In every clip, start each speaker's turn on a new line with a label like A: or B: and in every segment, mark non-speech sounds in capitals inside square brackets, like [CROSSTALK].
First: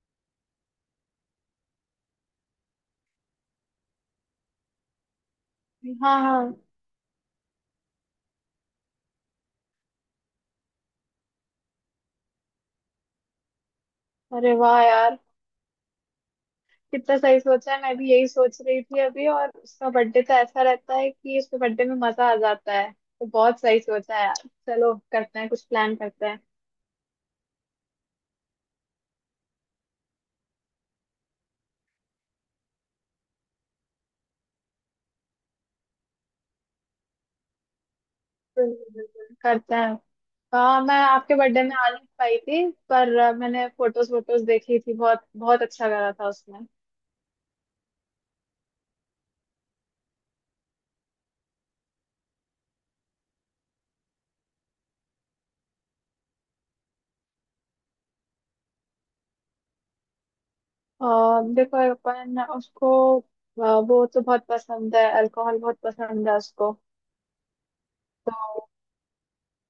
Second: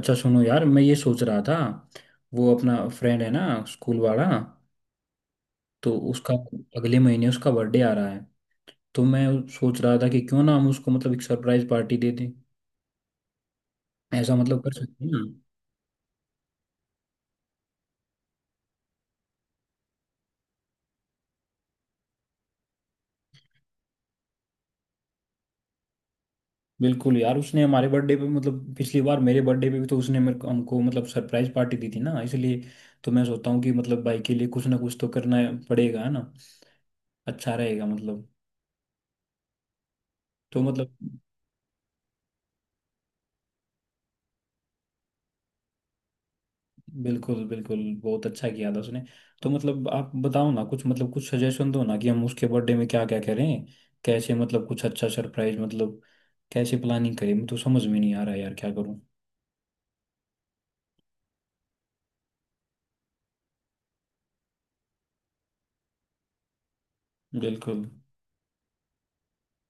A: अच्छा, सुनो यार, मैं ये सोच रहा था। वो अपना फ्रेंड है ना, स्कूल वाला। तो
B: हाँ
A: उसका
B: हाँ।
A: अगले महीने उसका बर्थडे आ रहा है। तो मैं सोच रहा था कि क्यों ना हम उसको मतलब एक सरप्राइज पार्टी दे दें। ऐसा
B: अरे
A: मतलब कर
B: वाह
A: सकते हैं
B: यार,
A: ना।
B: कितना सही सोचा है। मैं भी यही सोच रही थी अभी। और उसका बर्थडे तो ऐसा रहता है कि उसके बर्थडे में मजा आ जाता है, तो बहुत सही सोचा है यार। चलो करते हैं, कुछ प्लान करते हैं।
A: बिल्कुल यार, उसने हमारे बर्थडे पे मतलब पिछली बार मेरे बर्थडे पे भी तो उसने मेरे को हमको मतलब सरप्राइज पार्टी दी थी ना, इसलिए। तो मैं सोचता हूँ कि मतलब भाई के लिए कुछ ना कुछ तो करना पड़ेगा, है ना? अच्छा रहेगा मतलब।
B: बिल्कुल बिल्कुल, करते हैं।
A: तो
B: हाँ,
A: मतलब।
B: मैं आपके बर्थडे में आ नहीं पाई थी, पर मैंने फोटोज वोटोज देखी थी, बहुत बहुत अच्छा लगा था उसमें।
A: बिल्कुल, बिल्कुल। बहुत अच्छा किया था उसने। तो मतलब आप बताओ ना, कुछ मतलब कुछ सजेशन दो ना कि हम उसके बर्थडे में क्या क्या करें। कैसे मतलब कुछ अच्छा सरप्राइज मतलब, कैसे प्लानिंग करें, मुझे तो समझ में नहीं आ रहा यार, क्या करूं।
B: और देखो अपन उसको वो तो बहुत पसंद है, अल्कोहल बहुत पसंद है उसको।
A: बिल्कुल।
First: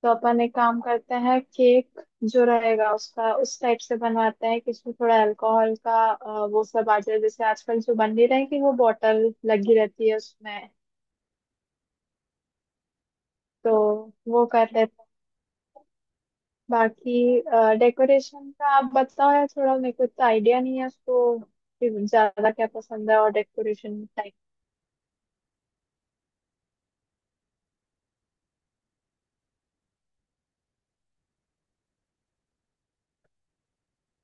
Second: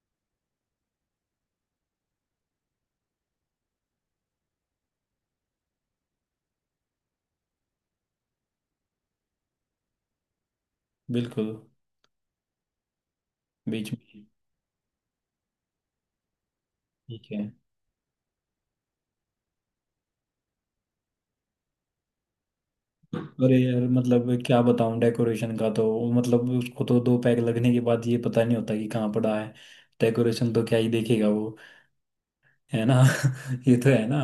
B: तो अपन एक काम करते हैं, केक जो रहेगा उसका उस टाइप से बनवाते हैं कि इसमें थोड़ा अल्कोहल का वो सब आ जाए, जैसे आजकल जो बन नहीं रही कि वो बॉटल लगी रहती है उसमें।
A: बिल्कुल।
B: तो
A: बीच में।
B: वो कर लेते हैं।
A: ठीक है।
B: बाकी डेकोरेशन का आप बताओ यार, थोड़ा मेरे को इतना आइडिया नहीं है उसको कि ज्यादा क्या पसंद है, और
A: अरे यार
B: डेकोरेशन
A: मतलब
B: टाइप।
A: क्या बताऊं, डेकोरेशन का तो मतलब, उसको तो दो पैक लगने के बाद ये पता नहीं होता कि कहाँ पड़ा है। डेकोरेशन तो क्या ही देखेगा वो, है ना? [LAUGHS] ये तो है ना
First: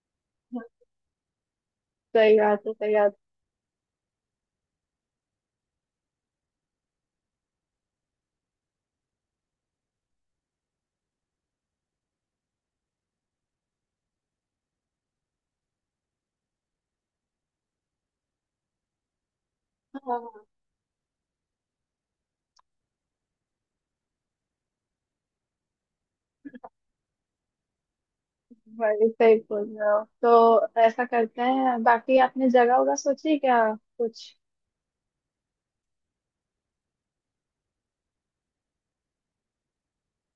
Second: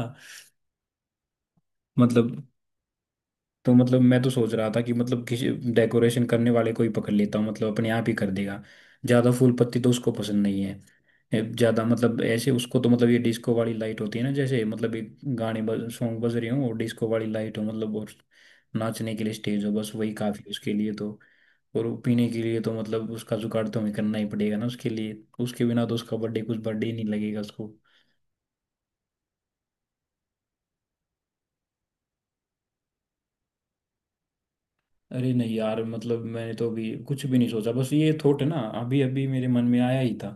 B: सही
A: मतलब।
B: बात है, सही बात
A: तो मतलब मैं तो सोच रहा था कि मतलब किसी डेकोरेशन करने वाले को ही पकड़ लेता हूँ, मतलब अपने आप ही कर देगा। ज़्यादा फूल पत्ती तो उसको पसंद नहीं है ज़्यादा, मतलब ऐसे उसको तो मतलब ये डिस्को वाली लाइट होती है ना, जैसे मतलब एक गाने बज सॉन्ग बज रहे हों और डिस्को वाली लाइट हो मतलब, और नाचने के लिए स्टेज हो, बस
B: है।
A: वही
B: हाँ हाँ।
A: काफ़ी उसके लिए तो। और वो पीने के लिए तो मतलब उसका जुगाड़ तो हमें करना ही पड़ेगा ना, उसके लिए उसके बिना तो उसका बर्थडे कुछ बर्थडे ही नहीं लगेगा उसको।
B: वही सही बोल रहे हो। तो ऐसा करते हैं। बाकी आपने जगह होगा सोची क्या कुछ?
A: अरे नहीं यार, मतलब मैंने तो अभी कुछ भी नहीं सोचा, बस ये थॉट है ना, अभी अभी मेरे मन में आया ही था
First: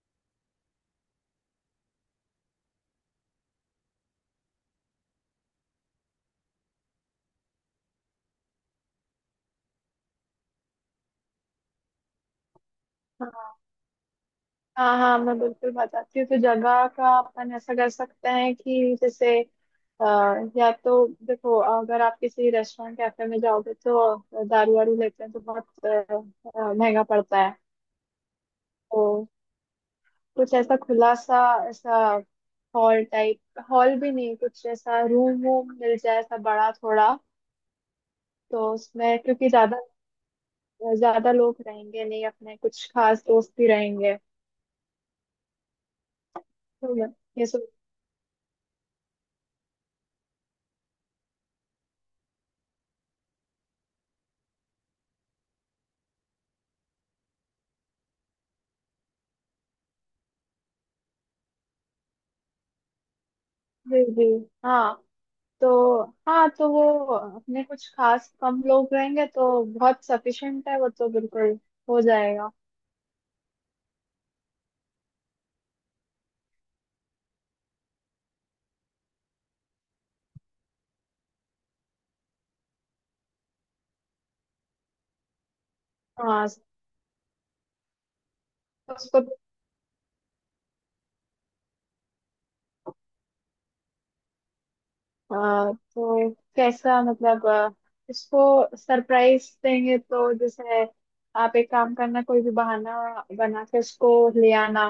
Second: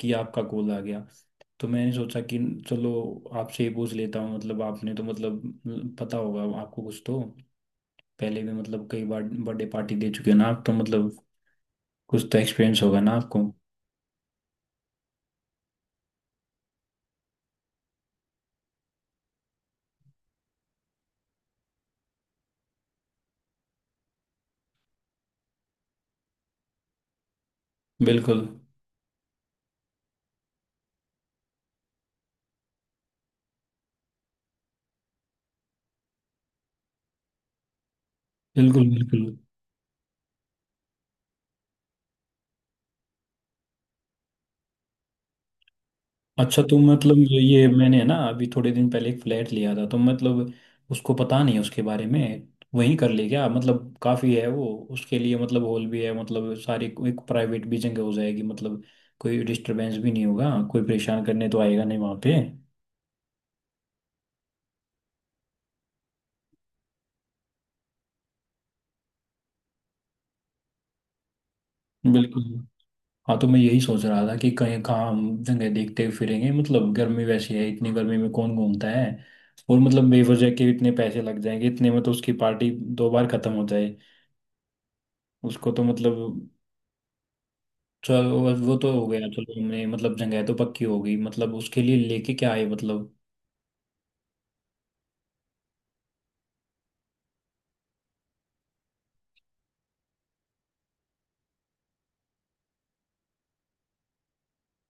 A: कि आपका कॉल आ गया। तो मैंने सोचा कि चलो आपसे ही पूछ लेता हूँ, मतलब आपने तो मतलब पता होगा आपको कुछ तो। पहले भी मतलब कई बार बर्थडे पार्टी दे चुके हैं ना आप, तो मतलब कुछ तो एक्सपीरियंस होगा ना आपको।
B: हाँ हाँ, मैं बिल्कुल बताती हूँ। तो जगह का अपन ऐसा कर सकते हैं कि जैसे अ, या तो देखो, अगर आप किसी रेस्टोरेंट कैफे में जाओगे तो दारू वारू लेते हैं तो बहुत महंगा पड़ता है।
A: बिल्कुल,
B: तो कुछ ऐसा खुला सा, ऐसा हॉल टाइप, हॉल भी नहीं, कुछ ऐसा रूम वूम मिल जाए, ऐसा बड़ा थोड़ा। तो
A: बिल्कुल,
B: उसमें
A: बिल्कुल।
B: क्योंकि ज्यादा ज्यादा लोग रहेंगे नहीं, अपने कुछ खास दोस्त भी रहेंगे,
A: अच्छा तुम
B: तो मैं
A: मतलब,
B: ये
A: ये
B: सोच।
A: मैंने ना अभी थोड़े दिन पहले एक फ्लैट लिया था, तो मतलब उसको पता नहीं उसके बारे में, वहीं कर ले क्या? मतलब काफी है वो उसके लिए, मतलब हॉल भी है, मतलब सारी एक प्राइवेट भी जगह हो जाएगी मतलब, कोई डिस्टरबेंस भी नहीं होगा, कोई परेशान करने तो आएगा नहीं वहां पे।
B: जी जी, हाँ। तो हाँ तो वो अपने कुछ खास कम लोग रहेंगे, तो बहुत सफिशिएंट है, वो तो बिल्कुल हो
A: बिल्कुल।
B: जाएगा।
A: हाँ तो मैं यही सोच रहा था कि कहीं कहाँ हम जगह देखते फिरेंगे, मतलब गर्मी वैसी है, इतनी गर्मी में कौन घूमता है। और मतलब बेवजह के इतने पैसे लग जाएंगे, इतने में तो उसकी पार्टी दो बार खत्म हो जाए उसको तो
B: हाँ।
A: मतलब। चलो वो तो हो
B: उसको
A: गया, चलो हमने मतलब जगह तो पक्की हो गई, मतलब उसके लिए लेके क्या आए मतलब।
B: तो कैसा मतलब उसको सरप्राइज देंगे, तो जैसे आप एक काम करना, कोई भी बहाना बना के उसको ले आना,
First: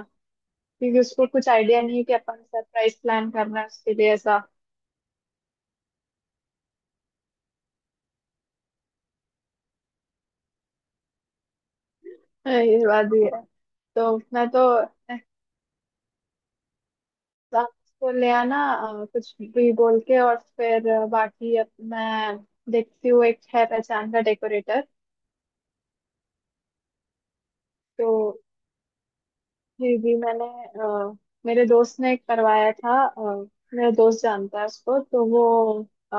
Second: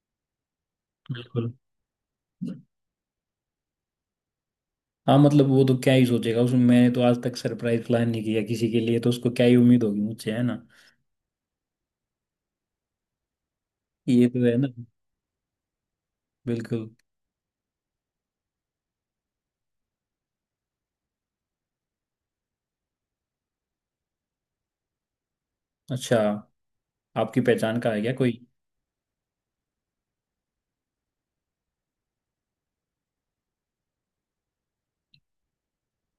B: क्योंकि उसको कुछ
A: बिल्कुल।
B: आइडिया नहीं है कि अपन सरप्राइज प्लान करना है उसके लिए ऐसा।
A: हाँ मतलब वो तो क्या ही सोचेगा उसमें, मैंने तो आज तक सरप्राइज प्लान नहीं किया किसी के लिए, तो उसको क्या ही उम्मीद होगी मुझसे, है ना?
B: ये बात भी है। तो
A: ये तो
B: अपना
A: है
B: तो
A: ना। बिल्कुल।
B: बस को ले आना, कुछ भी बोल के, और फिर बाकी अब मैं देखती हूँ, एक है पहचान का डेकोरेटर।
A: अच्छा, आपकी पहचान का है
B: तो
A: क्या कोई?
B: जी जी, मैंने अ, मेरे दोस्त ने करवाया था, मेरा दोस्त जानता है उसको, तो वो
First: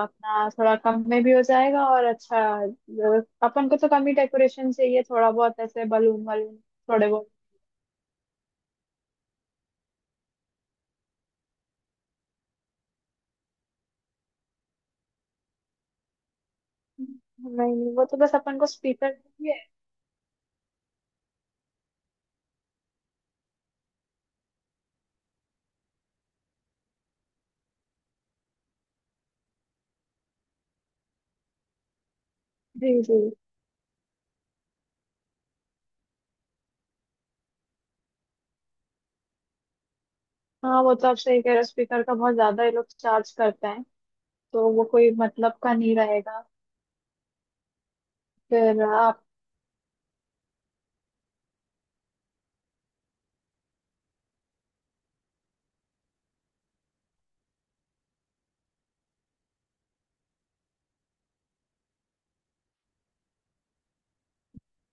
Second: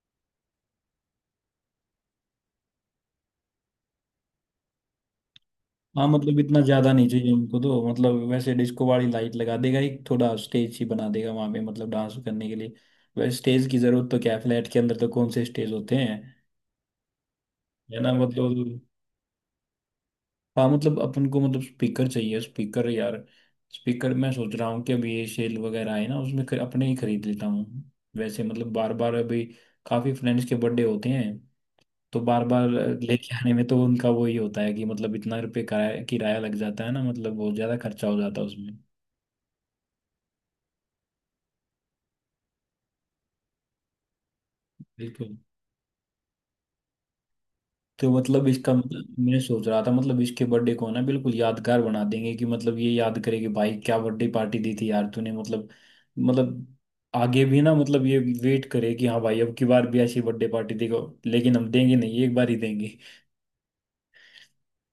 B: अपना थोड़ा कम में भी हो जाएगा, और अच्छा। अपन को तो कम ही डेकोरेशन चाहिए, थोड़ा बहुत ऐसे
A: हाँ
B: बलून
A: मतलब
B: वलून,
A: इतना ज्यादा
B: थोड़े
A: नहीं
B: बहुत।
A: चाहिए उनको तो मतलब, वैसे डिस्को वाली लाइट लगा देगा एक, थोड़ा स्टेज ही बना देगा वहां पे मतलब डांस करने के लिए। वैसे स्टेज की जरूरत तो क्या है, फ्लैट के अंदर तो कौन से स्टेज होते हैं,
B: नहीं नहीं,
A: है
B: वो
A: ना
B: तो बस
A: मतलब।
B: अपन को स्पीकर चाहिए।
A: हाँ मतलब अपन को मतलब स्पीकर चाहिए, स्पीकर यार, स्पीकर। मैं सोच रहा हूँ कि अभी ये सेल वगैरह है ना, उसमें अपने ही खरीद लेता हूँ। वैसे मतलब बार बार अभी काफी फ्रेंड्स के बर्थडे होते हैं, तो बार बार
B: जी जी,
A: लेके आने में तो उनका वो ही होता है कि मतलब इतना रुपये किराया किराया लग जाता है ना, मतलब बहुत ज्यादा खर्चा हो जाता है उसमें।
B: हाँ, वो तो आप सही कह रहे हो। स्पीकर का बहुत ज्यादा ये लोग चार्ज करते हैं, तो वो कोई
A: बिल्कुल।
B: मतलब का नहीं रहेगा।
A: तो मतलब इसका
B: फिर
A: मतलब
B: आप।
A: मैं सोच रहा था, मतलब इसके बर्थडे को ना बिल्कुल यादगार बना देंगे कि मतलब ये याद करे कि भाई क्या बर्थडे पार्टी दी थी यार तूने मतलब आगे भी ना मतलब ये वेट करे कि हाँ भाई अब की बार भी ऐसी बर्थडे पार्टी देगा, लेकिन हम देंगे नहीं, एक बार ही देंगे।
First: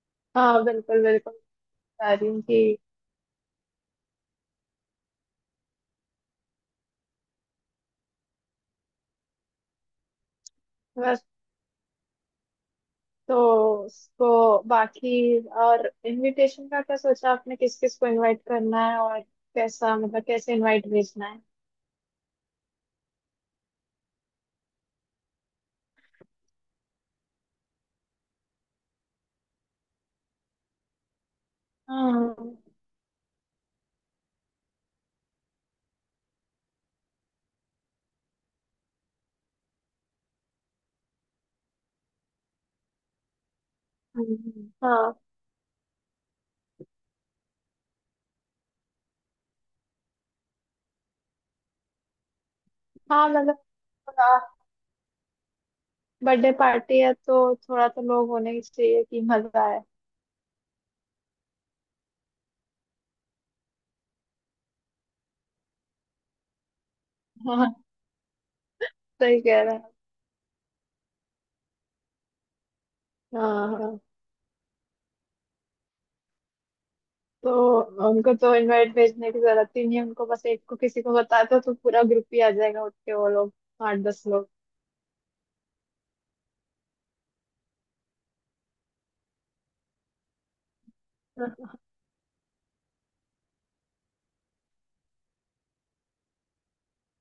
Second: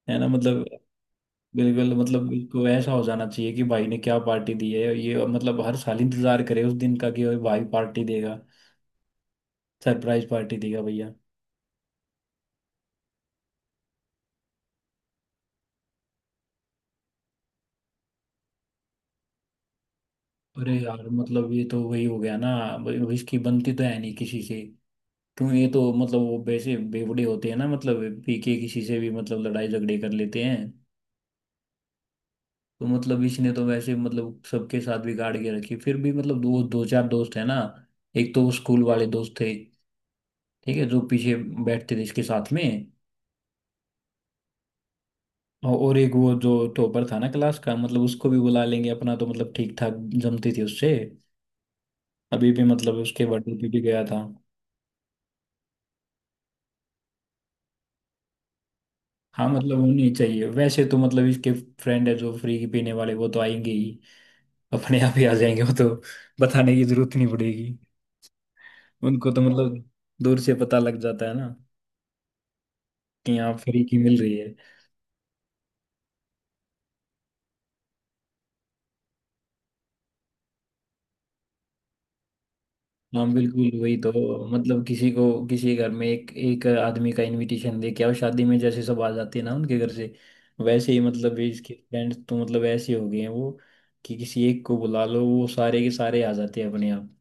A: है ना
B: हाँ
A: मतलब।
B: बिल्कुल बिल्कुल,
A: बिल्कुल
B: बता रही
A: मतलब
B: हूँ
A: इसको
B: कि
A: ऐसा हो जाना चाहिए कि भाई ने क्या पार्टी दी है ये, मतलब हर साल इंतजार करे उस दिन का कि अरे भाई पार्टी देगा, सरप्राइज पार्टी देगा भैया।
B: बस। तो उसको बाकी, और इनविटेशन का क्या सोचा आपने, किस किस को इनवाइट करना है, और कैसा मतलब कैसे
A: अरे
B: इनवाइट
A: यार
B: भेजना है?
A: मतलब ये तो वही हो गया ना, अब इसकी बनती तो है नहीं किसी से। क्यों, ये तो मतलब वो वैसे बेवड़े होते हैं ना, मतलब पी के किसी से भी मतलब लड़ाई झगड़े कर लेते हैं।
B: हाँ।
A: तो मतलब इसने तो वैसे मतलब सबके साथ बिगाड़ के रखी, फिर भी मतलब दो दो चार दोस्त है ना। एक तो वो स्कूल वाले दोस्त थे, ठीक है, जो पीछे बैठते थे इसके साथ में।
B: हाँ।
A: और एक वो जो टॉपर था ना क्लास का, मतलब उसको भी बुला लेंगे, अपना तो मतलब ठीक ठाक जमती थी उससे, अभी भी मतलब उसके
B: हाँ
A: बर्थडे
B: मतलब
A: पे भी गया था।
B: थोड़ा, बर्थडे पार्टी है तो थोड़ा तो लोग होने ही चाहिए कि
A: हाँ
B: मजा
A: मतलब
B: आए।
A: होनी चाहिए वैसे तो मतलब, इसके फ्रेंड है जो फ्री पीने वाले वो तो आएंगे ही, अपने आप ही आ जाएंगे वो तो, बताने की जरूरत नहीं
B: [LAUGHS]
A: पड़ेगी
B: हाँ,
A: उनको
B: सही
A: तो
B: कह रहे
A: मतलब,
B: हैं।
A: दूर से पता लग जाता है ना कि
B: हाँ
A: यहाँ फ्री की
B: हाँ,
A: मिल रही है।
B: तो उनको तो इनवाइट भेजने की जरूरत ही नहीं है, उनको बस एक को किसी को बता दो तो पूरा ग्रुप ही आ जाएगा उठ के
A: हाँ
B: वो लोग,
A: बिल्कुल वही
B: आठ
A: तो।
B: दस लोग।
A: मतलब किसी को किसी घर में एक एक आदमी का इनविटेशन दे के आओ, शादी में जैसे सब आ जाते हैं ना उनके घर से, वैसे ही मतलब ये इसके फ्रेंड्स तो मतलब ऐसे हो गए हैं वो कि किसी एक को बुला लो वो सारे के सारे आ जाते हैं अपने आप।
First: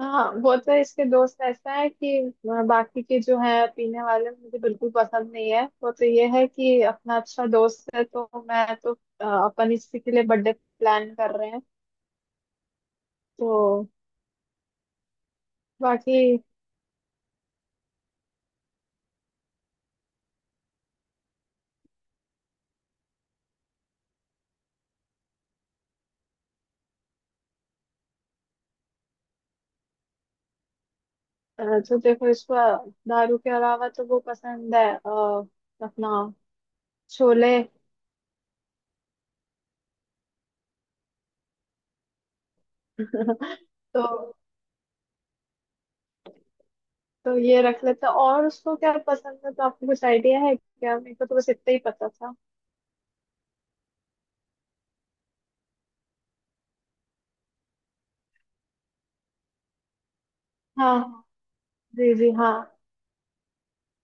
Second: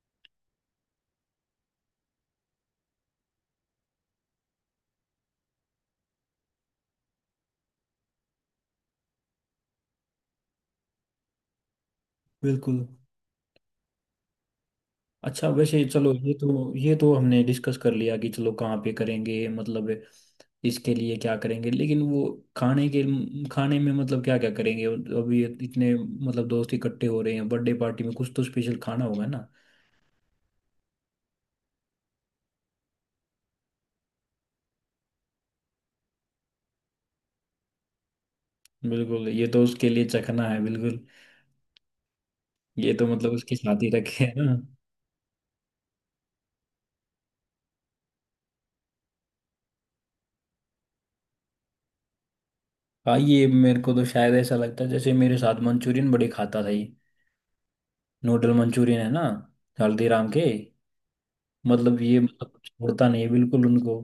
B: हाँ, वो तो इसके दोस्त ऐसा है कि बाकी के जो है पीने वाले मुझे बिल्कुल पसंद नहीं है। वो तो ये है कि अपना अच्छा दोस्त है, तो मैं तो अपन इसी के लिए बर्थडे प्लान कर रहे हैं।
A: बिल्कुल।
B: तो
A: अच्छा वैसे चलो,
B: बाकी
A: ये तो हमने डिस्कस कर लिया कि चलो कहाँ पे करेंगे मतलब, इसके लिए क्या करेंगे, लेकिन वो खाने के खाने में मतलब क्या क्या करेंगे। अभी इतने मतलब दोस्त इकट्ठे हो रहे हैं बर्थडे पार्टी में, कुछ तो स्पेशल खाना होगा ना।
B: अ, तो देखो, इसको दारू के अलावा तो वो पसंद है अपना छोले।
A: बिल्कुल, ये तो उसके लिए चखना है बिल्कुल, ये तो मतलब उसके साथ ही
B: तो
A: रखे है ना।
B: तो ये रख लेते हैं। और उसको क्या पसंद है तो आपको कुछ आइडिया है क्या? मेरे को तो बस इतना ही पता था।
A: हाँ, ये मेरे को तो शायद ऐसा लगता है जैसे मेरे साथ मंचूरियन बड़े खाता था ये, नूडल मंचूरियन है ना, हल्दीराम के।
B: हाँ।
A: मतलब
B: जी
A: ये
B: जी, हाँ।
A: मतलब छोड़ता नहीं है बिल्कुल उनको।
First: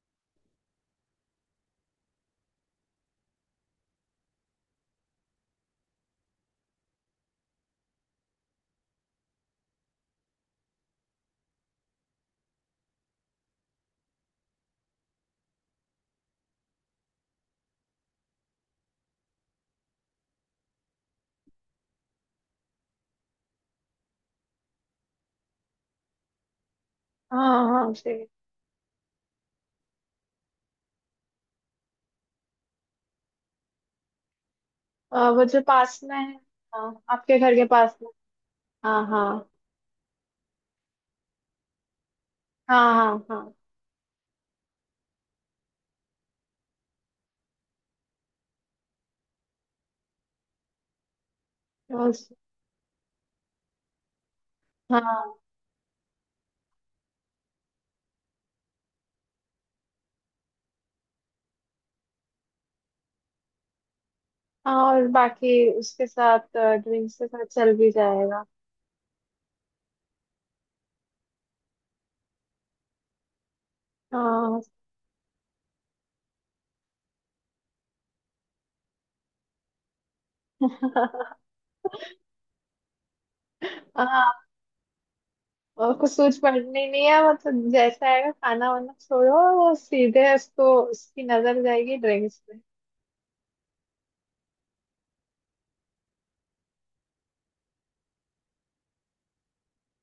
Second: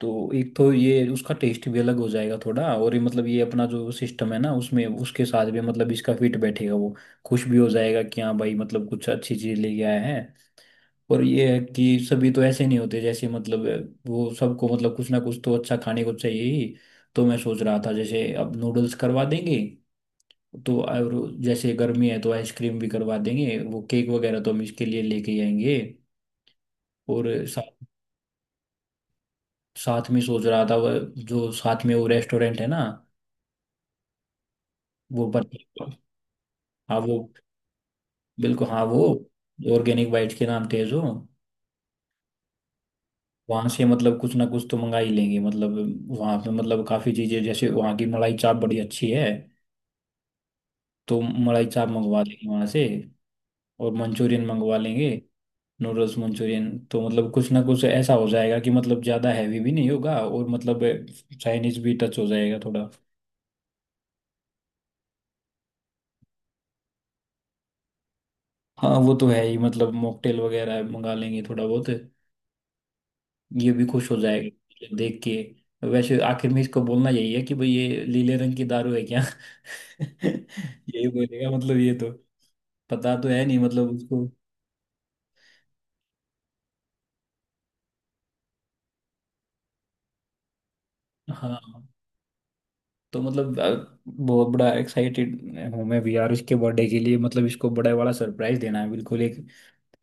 A: तो एक तो ये उसका टेस्ट भी अलग हो जाएगा थोड़ा, और ये मतलब ये अपना जो सिस्टम है ना उसमें उसके साथ भी मतलब इसका फिट बैठेगा वो, खुश भी हो जाएगा कि हाँ भाई मतलब कुछ अच्छी चीज लेके आया है। और ये है कि सभी तो ऐसे नहीं होते जैसे, मतलब वो सबको मतलब कुछ ना कुछ तो अच्छा खाने को चाहिए ही। तो मैं सोच रहा था जैसे अब नूडल्स करवा देंगे तो, और जैसे गर्मी है तो आइसक्रीम भी करवा देंगे, वो केक वगैरह तो हम इसके लिए लेके ही आएंगे। और
B: हाँ
A: साथ,
B: हाँ जी,
A: साथ में सोच रहा था वह जो साथ में वो रेस्टोरेंट है ना, वो
B: वो
A: पत्ते,
B: जो पास में है।
A: हाँ
B: हाँ,
A: वो,
B: आपके घर के पास में।
A: बिल्कुल हाँ वो
B: हाँ हाँ
A: ऑर्गेनिक बाइट के नाम तेज हो,
B: हाँ। हाँ हाँ,
A: वहां से मतलब कुछ ना कुछ तो मंगा ही लेंगे मतलब। वहां पे मतलब काफी चीजें, जैसे वहां की मलाई चाप बड़ी अच्छी है, तो मलाई चाप मंगवा
B: बस,
A: लेंगे वहां से, और मंचूरियन मंगवा लेंगे,
B: हाँ
A: नूडल्स मंचूरियन, तो मतलब कुछ ना कुछ ऐसा हो जाएगा कि मतलब ज्यादा हैवी भी नहीं होगा और मतलब चाइनीज भी टच हो जाएगा थोड़ा।
B: हाँ। और बाकी उसके साथ ड्रिंक्स के साथ चल भी जाएगा।
A: हाँ वो तो है ही, मतलब मॉकटेल वगैरह मंगा लेंगे थोड़ा बहुत, ये भी खुश हो
B: हाँ।
A: जाएगा देख के। वैसे आखिर में इसको बोलना यही है कि भाई ये लीले रंग की दारू है क्या? [LAUGHS] यही
B: [LAUGHS]
A: बोलेगा मतलब, ये तो पता तो है नहीं मतलब उसको।
B: हाँ। और कुछ सोच पड़नी नहीं है, मतलब जैसा आएगा खाना वाना छोड़ो, वो सीधे उसको, उसकी
A: हाँ
B: नजर जाएगी ड्रिंक्स पे।
A: तो मतलब बहुत बड़ा एक्साइटेड हूँ मैं भी यार इसके बर्थडे के लिए, मतलब इसको बड़ा वाला सरप्राइज देना है बिल्कुल एक,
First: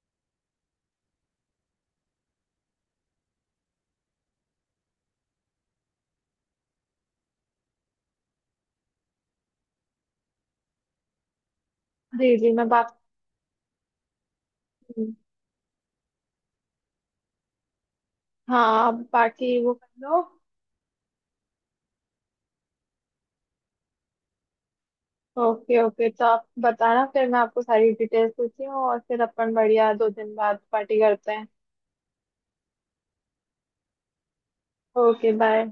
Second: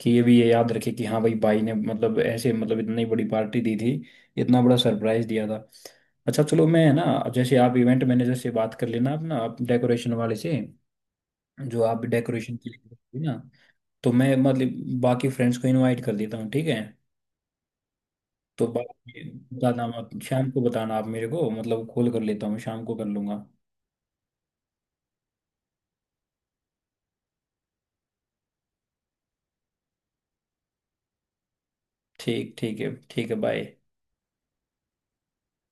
A: कि ये भी ये याद रखे कि हाँ भाई, भाई ने मतलब ऐसे मतलब इतनी बड़ी पार्टी दी थी, इतना बड़ा सरप्राइज दिया था। अच्छा चलो मैं, है ना, जैसे आप इवेंट मैनेजर से बात कर लेना, अपना आप डेकोरेशन वाले से जो आप
B: जी जी,
A: डेकोरेशन
B: मैं
A: के लिए
B: बात।
A: करते हो ना, तो मैं मतलब बाकी फ्रेंड्स को इनवाइट कर देता हूँ, ठीक है?
B: हाँ,
A: तो
B: आप
A: बाकी
B: बाकी वो
A: बताना
B: कर
A: मत,
B: लो।
A: शाम को बताना आप मेरे को, मतलब कॉल कर लेता हूँ शाम को, कर लूँगा।
B: ओके ओके, तो आप बताना, फिर मैं आपको सारी डिटेल्स पूछती हूँ और फिर अपन बढ़िया 2 दिन बाद पार्टी करते हैं।
A: ठीक, ठीक है, ठीक है, बाय।
B: Okay bye.